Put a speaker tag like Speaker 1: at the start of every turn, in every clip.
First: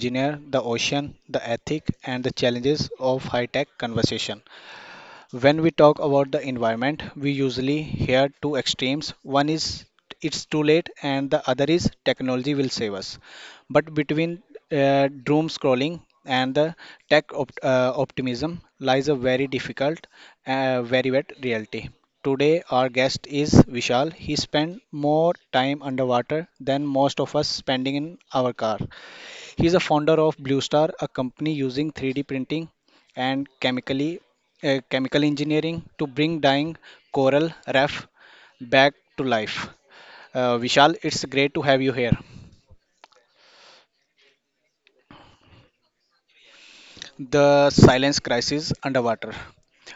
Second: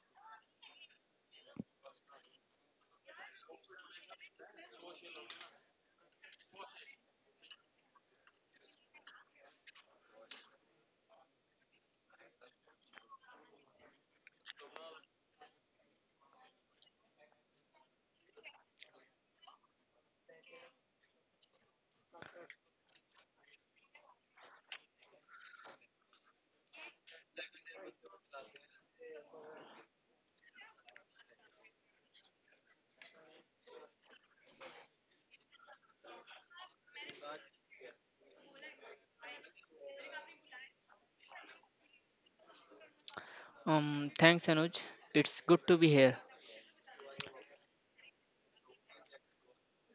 Speaker 1: engineer the ocean, the ethic, and the challenges of high tech conversation? When we talk about the environment, we usually hear two extremes. One is it's too late, and the other is technology will save us. But between doom scrolling and the optimism lies a very difficult, very wet reality. Today, our guest is Vishal. He spent more time underwater than most of us spending in our car. He is a founder of Blue Star, a company using 3D printing and chemical engineering to bring dying coral reef back to life. Vishal, it's great to have you here.
Speaker 2: Thanks, Anuj. It's good to be here.
Speaker 1: The silence crisis underwater.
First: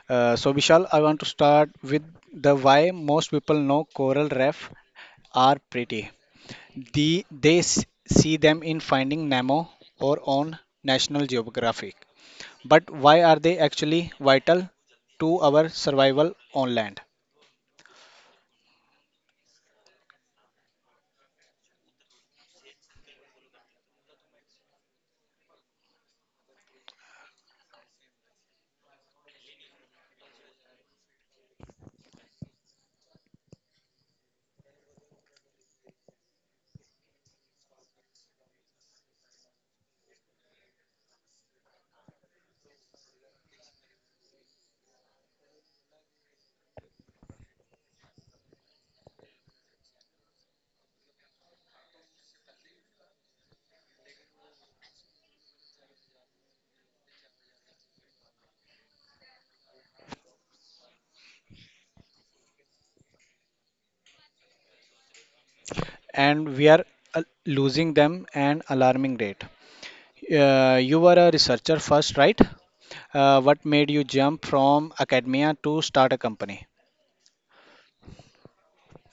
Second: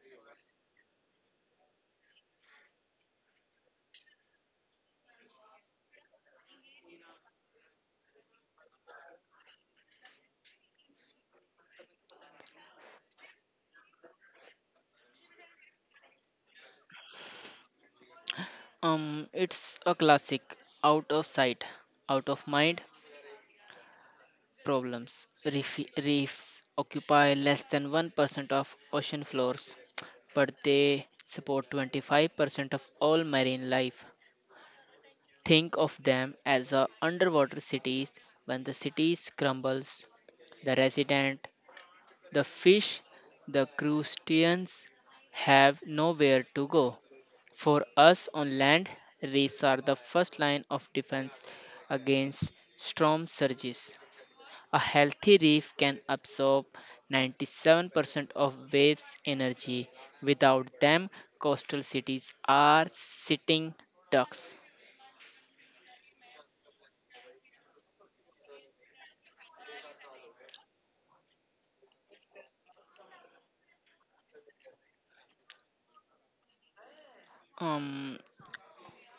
Speaker 1: Vishal, I want to start with the why. Most people know coral reef are pretty. They see them in Finding Nemo or on National Geographic. But why are they actually vital to our survival on land?
Speaker 2: It's a classic out of sight, out of mind problems. Reefs occupy less than 1% of ocean floors, but they support 25% of all marine life. Think of them as a underwater cities. When the cities crumbles, the resident The fish, the crustaceans, have nowhere to go. For us on land, reefs are the first line of defense against storm surges. A healthy reef can absorb 97% of waves energy. Without them, coastal cities are sitting ducks.
Speaker 1: And we are losing them at an alarming rate. You were a researcher first, right? What made you jump from academia to start a company?
Speaker 2: Um,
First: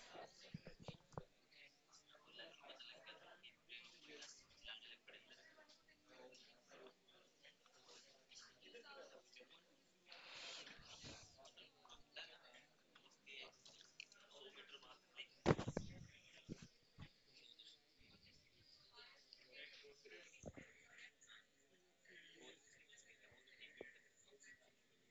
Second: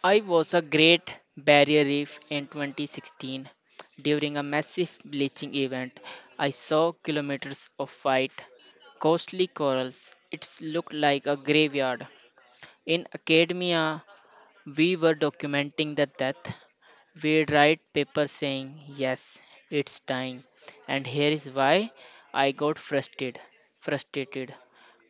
Speaker 2: I was a Great Barrier Reef in 2016. During a massive bleaching event, I saw kilometers of white, costly corals. It looked like a graveyard. In academia, we were documenting the death. We'd write papers saying, yes, it's dying. And here is why I got frustrated.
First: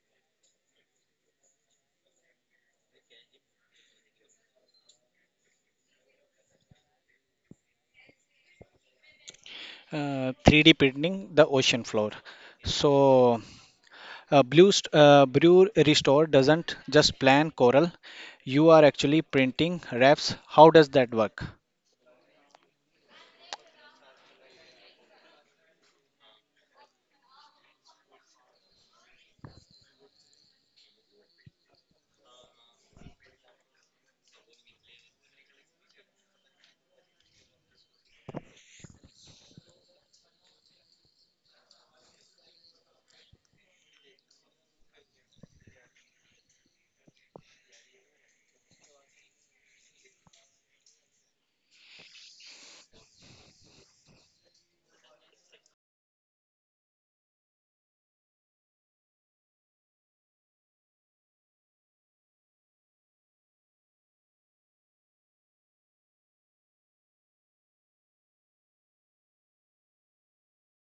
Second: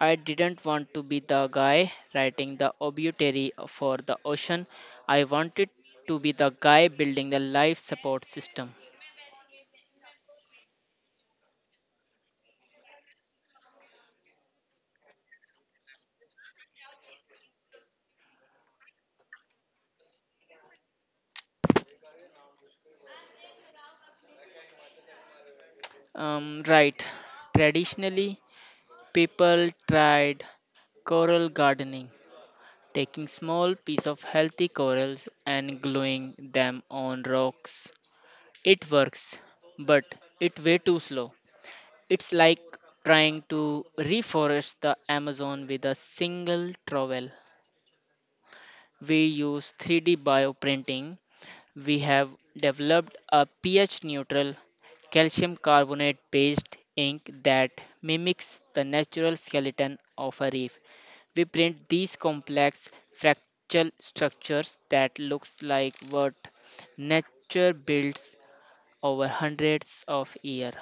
Speaker 2: I didn't want to be the guy writing the obituary for the ocean. I wanted to be the guy building the life support system.
Speaker 1: 3D printing the ocean floor. So, Brew Restore doesn't just plan coral, you are actually printing wraps. How does that work?
Speaker 2: Right. Traditionally, people tried coral gardening, taking small pieces of healthy corals and gluing them on rocks. It works, but it's way too slow. It's like trying to reforest the Amazon with a single trowel. We use 3D bioprinting. We have developed a pH neutral calcium carbonate based ink that mimics the natural skeleton of a reef. We print these complex fractal structures that looks like what nature builds over hundreds of years.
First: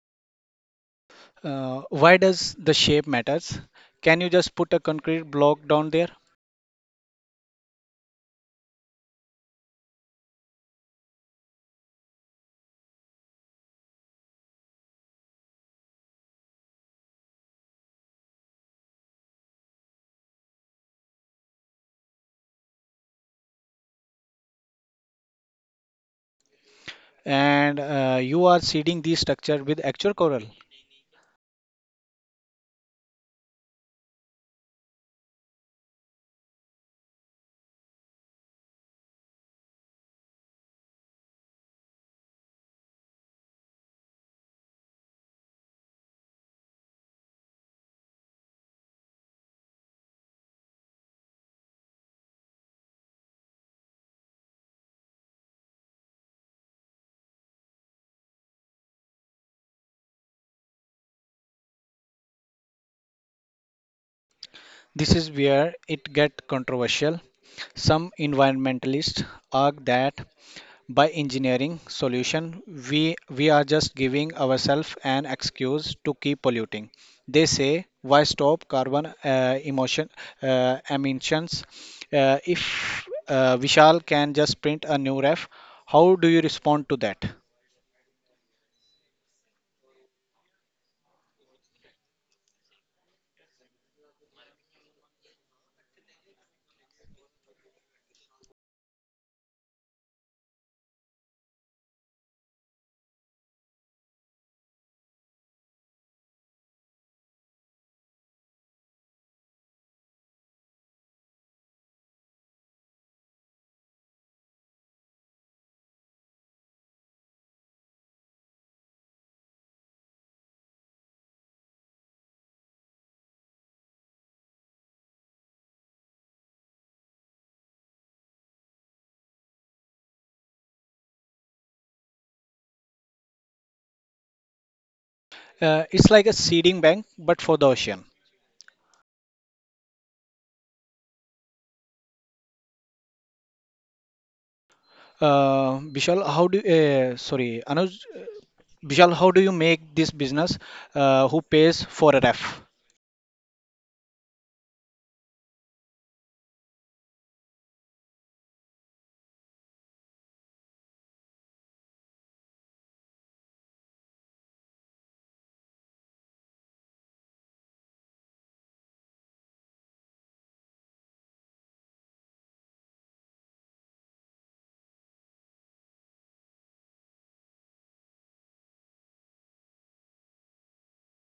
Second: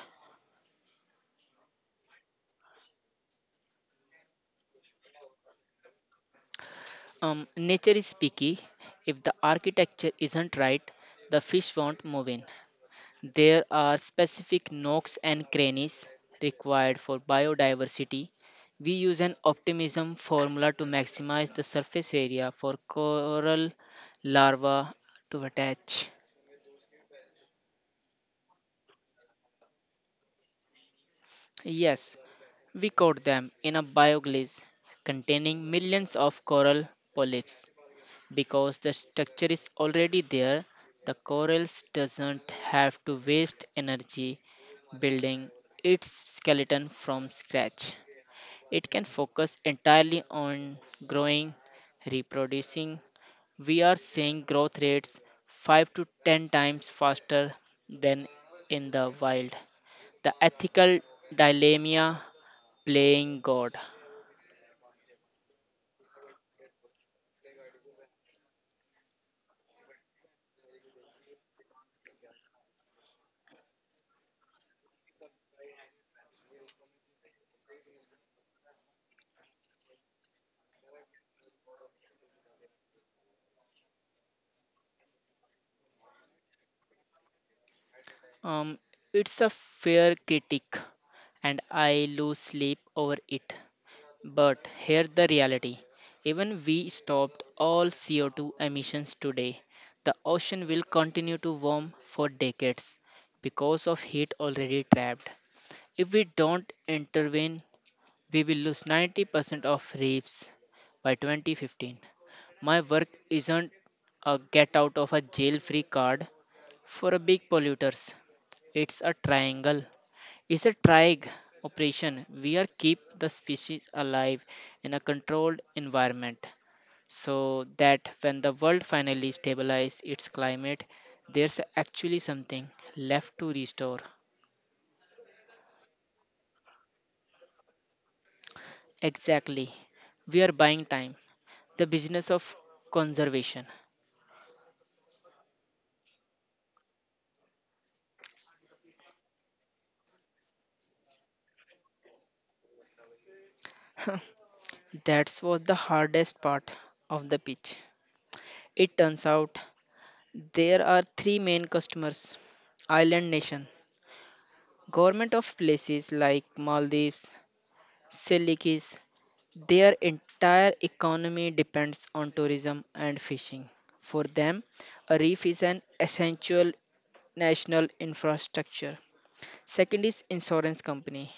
Speaker 1: Why does the shape matters? Can you just put a concrete block down there?
Speaker 2: Nature is picky. If the architecture isn't right, the fish won't move in. There are specific nooks and crannies required for biodiversity. We use an optimism formula to maximize the surface area for coral larvae to attach.
Speaker 1: And you are seeding the structure with actual coral.
Speaker 2: Yes, we caught them in a bioglaze containing millions of coral polyps. Because the structure is already there, the corals doesn't have to waste energy building its skeleton from scratch. It can focus entirely on growing, reproducing. We are seeing growth rates 5 to 10 times faster than in the wild. The ethical dilemma playing God.
Speaker 1: This is where it get controversial. Some environmentalists argue that by engineering solution we are just giving ourselves an excuse to keep polluting. They say, why stop carbon emotion emissions if vishal can just print a new ref? How do you respond to that?
Speaker 2: Um, it's a fair critic, and I lose sleep over it. But here's the reality, even we stopped all CO2 emissions today, the ocean will continue to warm for decades because of heat already trapped. If we don't intervene, we will lose 90% of reefs by 2015. My work isn't a get out of a jail free card for a big polluters, it's a triangle, is a trig operation. We are keep the species alive in a controlled environment so that when the world finally stabilizes its climate, there's actually something left to restore.
Speaker 1: It's like a seeding bank but for the ocean.
Speaker 2: Exactly. We are buying time. The business of conservation.
Speaker 1: uh, Vishal, how do uh, sorry, Anuj, Vishal, how do you make this business, who pays for a ref?
Speaker 2: That was the hardest part of the pitch. It turns out there are three main customers: island nation, government of places like Maldives, Selyukis, their entire economy depends on tourism and fishing. For them, a reef is an essential national infrastructure. Second is insurance company.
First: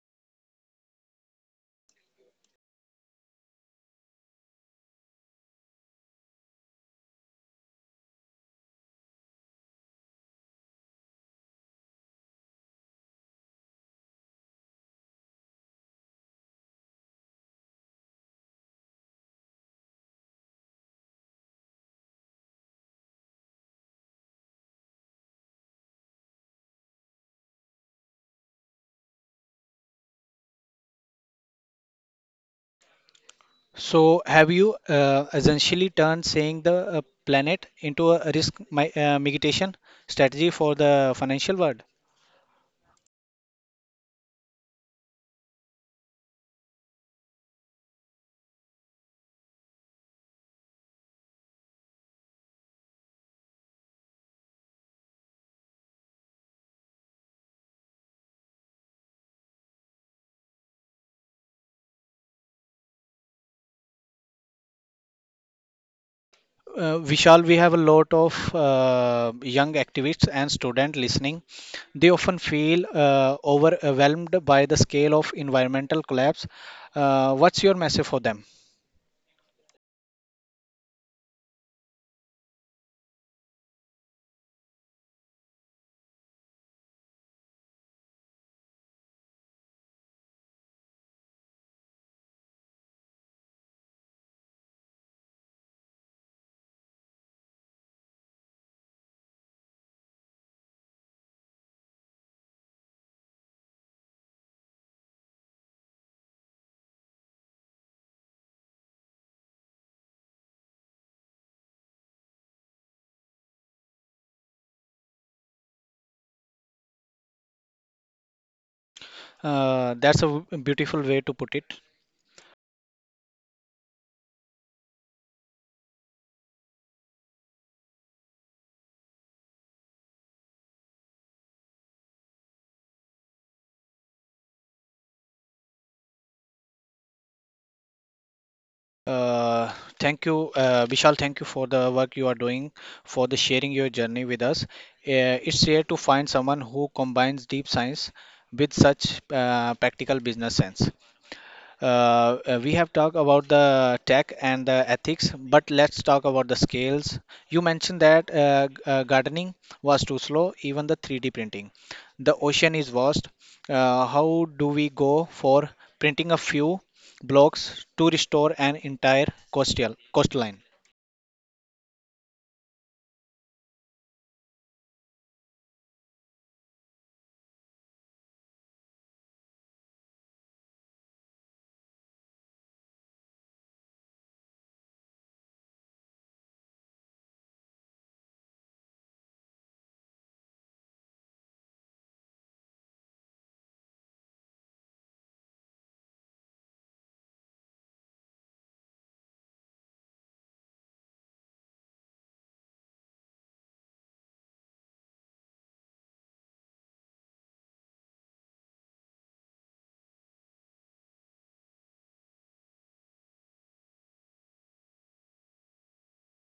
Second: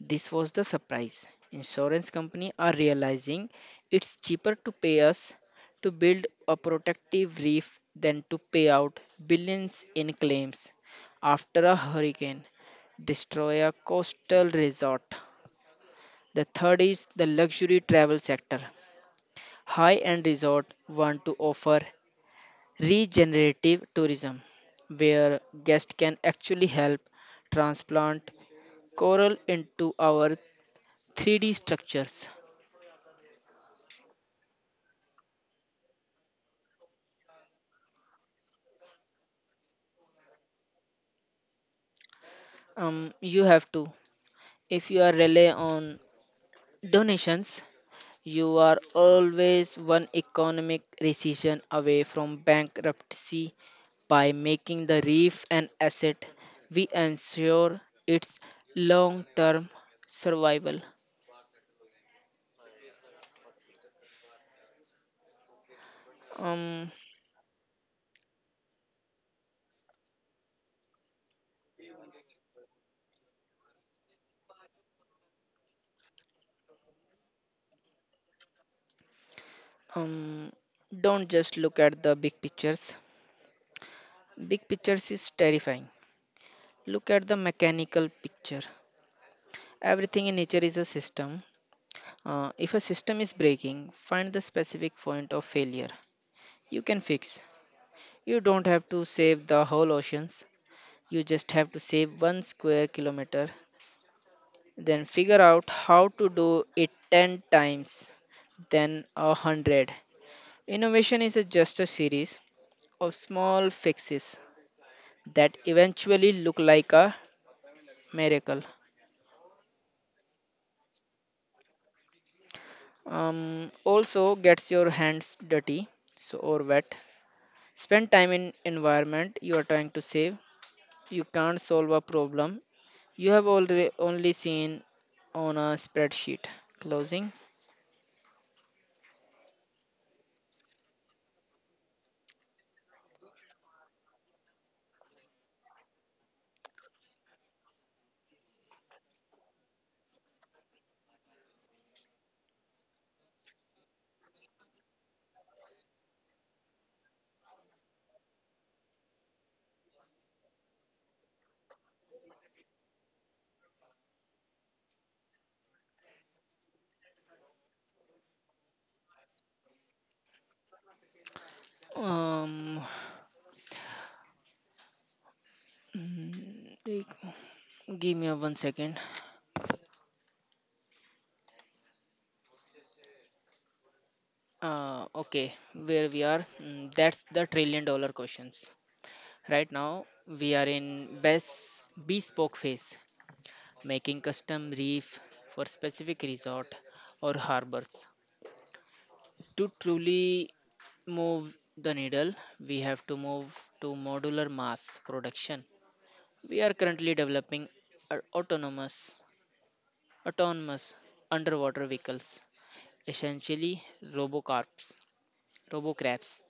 Speaker 2: This was the surprise. Insurance company are realizing it's cheaper to pay us to build a protective reef than to pay out billions in claims after a hurricane destroy a coastal resort. The third is the luxury travel sector. High end resort want to offer regenerative tourism where guests can actually help transplant coral into our 3D structures.
Speaker 1: So, have you essentially turned saying the planet into a risk mi mitigation strategy for the financial world?
Speaker 2: You have to, if you are rely on donations. You are always one economic recession away from bankruptcy. By making the reef an asset, we ensure its long term survival. Um,
Speaker 1: Vishal, we have a lot of young activists and students listening. They often feel overwhelmed by the scale of environmental collapse. What's your message for them?
Speaker 2: um, don't just look at the big pictures. Big pictures is terrifying. Look at the mechanical picture. Everything in nature is a system. If a system is breaking, find the specific point of failure you can fix. You don't have to save the whole oceans. You just have to save 1 square kilometer. Then figure out how to do it 10 times, then a 100. Innovation is a just a series of small fixes that eventually look like a miracle.
Speaker 1: That's a beautiful way to put it.
Speaker 2: Also gets your hands dirty, so, or wet. Spend time in environment you are trying to save. You can't solve a problem you have already only seen on a spreadsheet. Closing.
Speaker 1: Uh, Thank you, Vishal. Thank you for the work you are doing, for the sharing your journey with us. It's rare to find someone who combines deep science with such practical business sense. We have talked about the tech and the ethics, but let's talk about the scales. You mentioned that gardening was too slow, even the 3D printing. The ocean is vast. How do we go for printing a few blocks to restore an entire coastal coastline?
Speaker 2: Um, mm, take- Give me a 1 second. Okay, where we are? That's the trillion dollar questions. Right now, we are in best bespoke phase, making custom reef for specific resort or harbors. To truly move the needle, we have to move to modular mass production. We are currently developing our autonomous underwater vehicles, essentially robocarps, robocrabs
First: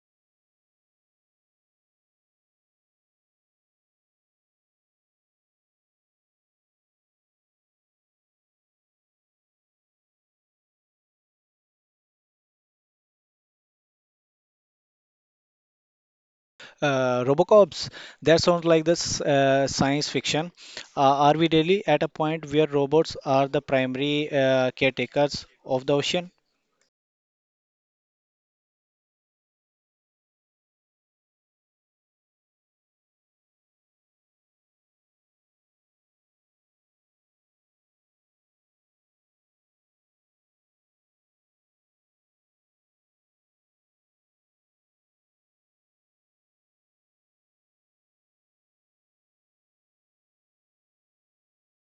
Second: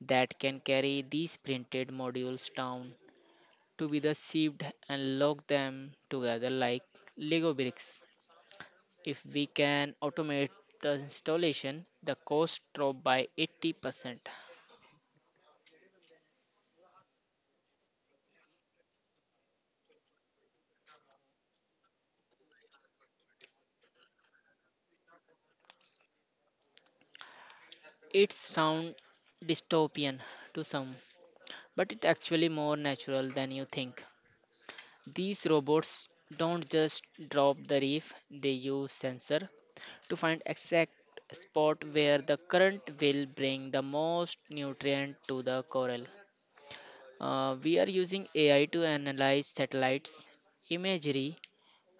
Speaker 2: that can carry these printed modules down to be the sieved and lock them together like Lego bricks. If we can automate the installation, the cost drop by 80%.
Speaker 1: Robocops, that sounds like this science fiction. Are we really at a point where robots are the primary caretakers of the ocean?
Speaker 2: It sounds dystopian to some, but it's actually more natural than you think. These robots don't just drop the reef, they use sensor to find exact spot where the current will bring the most nutrient to the coral. We are using AI to analyze satellites imagery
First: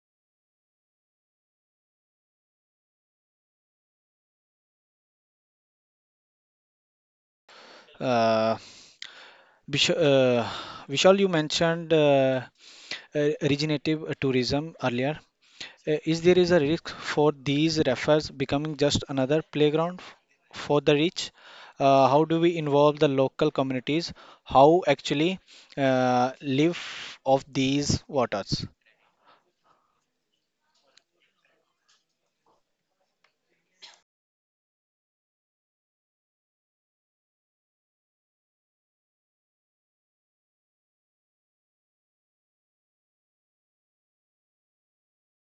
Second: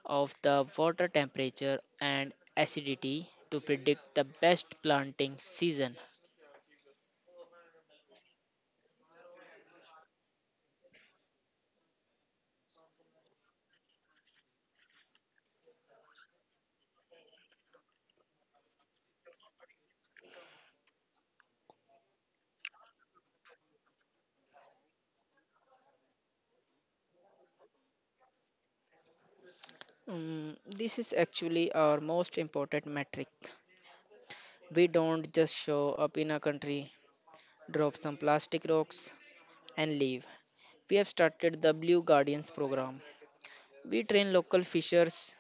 Speaker 2: of the water temperature and acidity to predict the best planting season.
Speaker 1: Uh, Vish- uh, Vishal, you mentioned regenerative tourism earlier. Is there is a risk for these refers becoming just another playground for the rich? How do we involve the local communities? How actually live off these waters?
Speaker 2: This is actually our most important metric. We don't just show up in a country, drop some plastic rocks, and leave. We have started the Blue Guardians program. We train local fishers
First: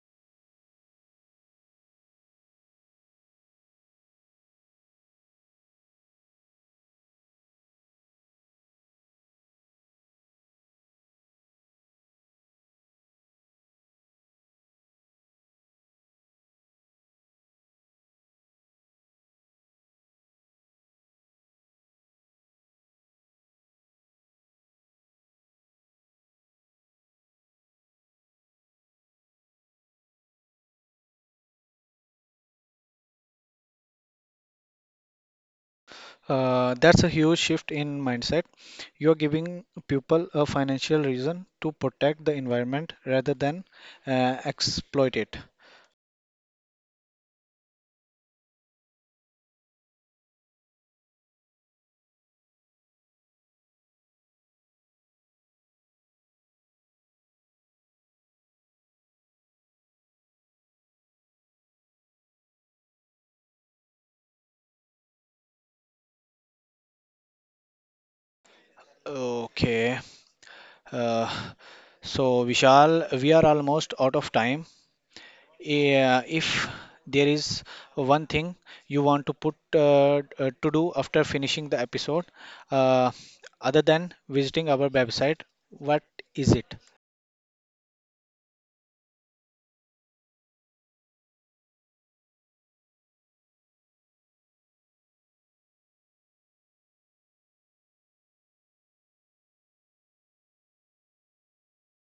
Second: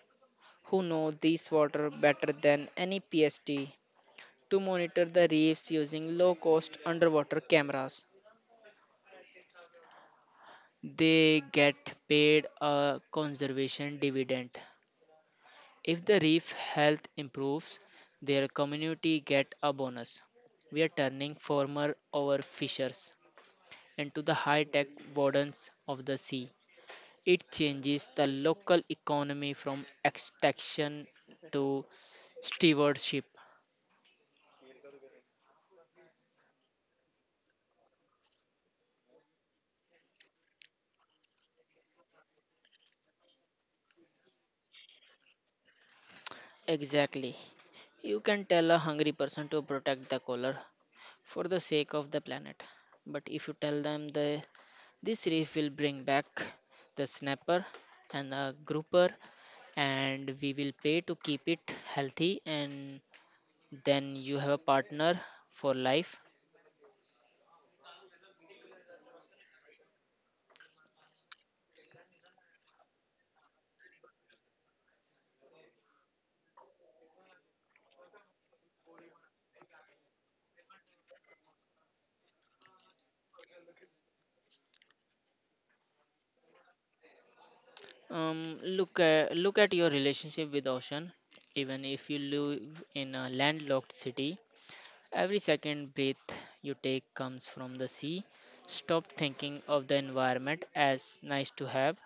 Speaker 2: who know this water better than any PST to monitor the reefs using low cost underwater cameras. They get paid a conservation dividend. If the reef health improves, their community get a bonus. We are turning former overfishers into the high-tech wardens of the sea. It changes the local economy from extraction to stewardship.
Speaker 1: That's a huge shift in mindset. You're giving people a financial reason to protect the environment rather than exploit it.
Speaker 2: Exactly. You can tell a hungry person to protect the color for the sake of the planet. But if you tell them the this reef will bring back the snapper and the grouper and we will pay to keep it healthy, and then you have a partner for life.
Speaker 1: Okay. Uh, So, Vishal, we are almost out of time. Yeah, if there is one thing you want to put to do after finishing the episode, uh, other than visiting our website, what is it?
Speaker 2: Look at your relationship with ocean. Even if you live in a landlocked city, every second breath you take comes from the sea. Stop thinking of the environment as nice to have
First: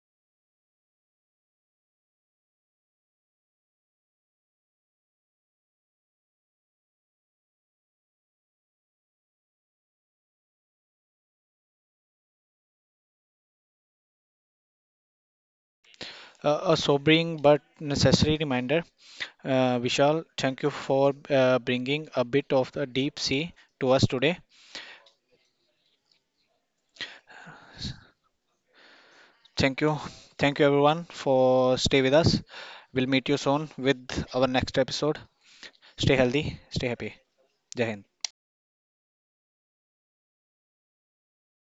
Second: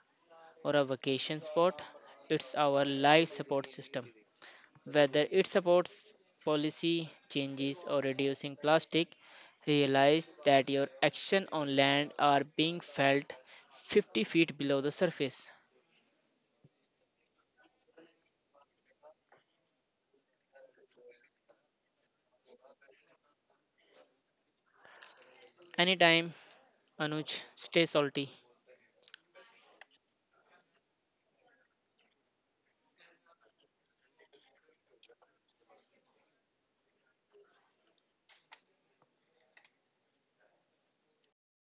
Speaker 2: or a vacation spot. It's our life support system. Whether it supports policy changes or reducing plastic, realize that your action on land are being felt 50 feet below the surface.
Speaker 1: A sobering but necessary reminder. Vishal, thank you for bringing a bit of the deep sea to us today.
Speaker 2: Anytime, Anuj. Stay salty.
Speaker 1: Thank you. Thank you everyone for stay with us. We'll meet you soon with our next episode. Stay healthy, stay happy. Jahit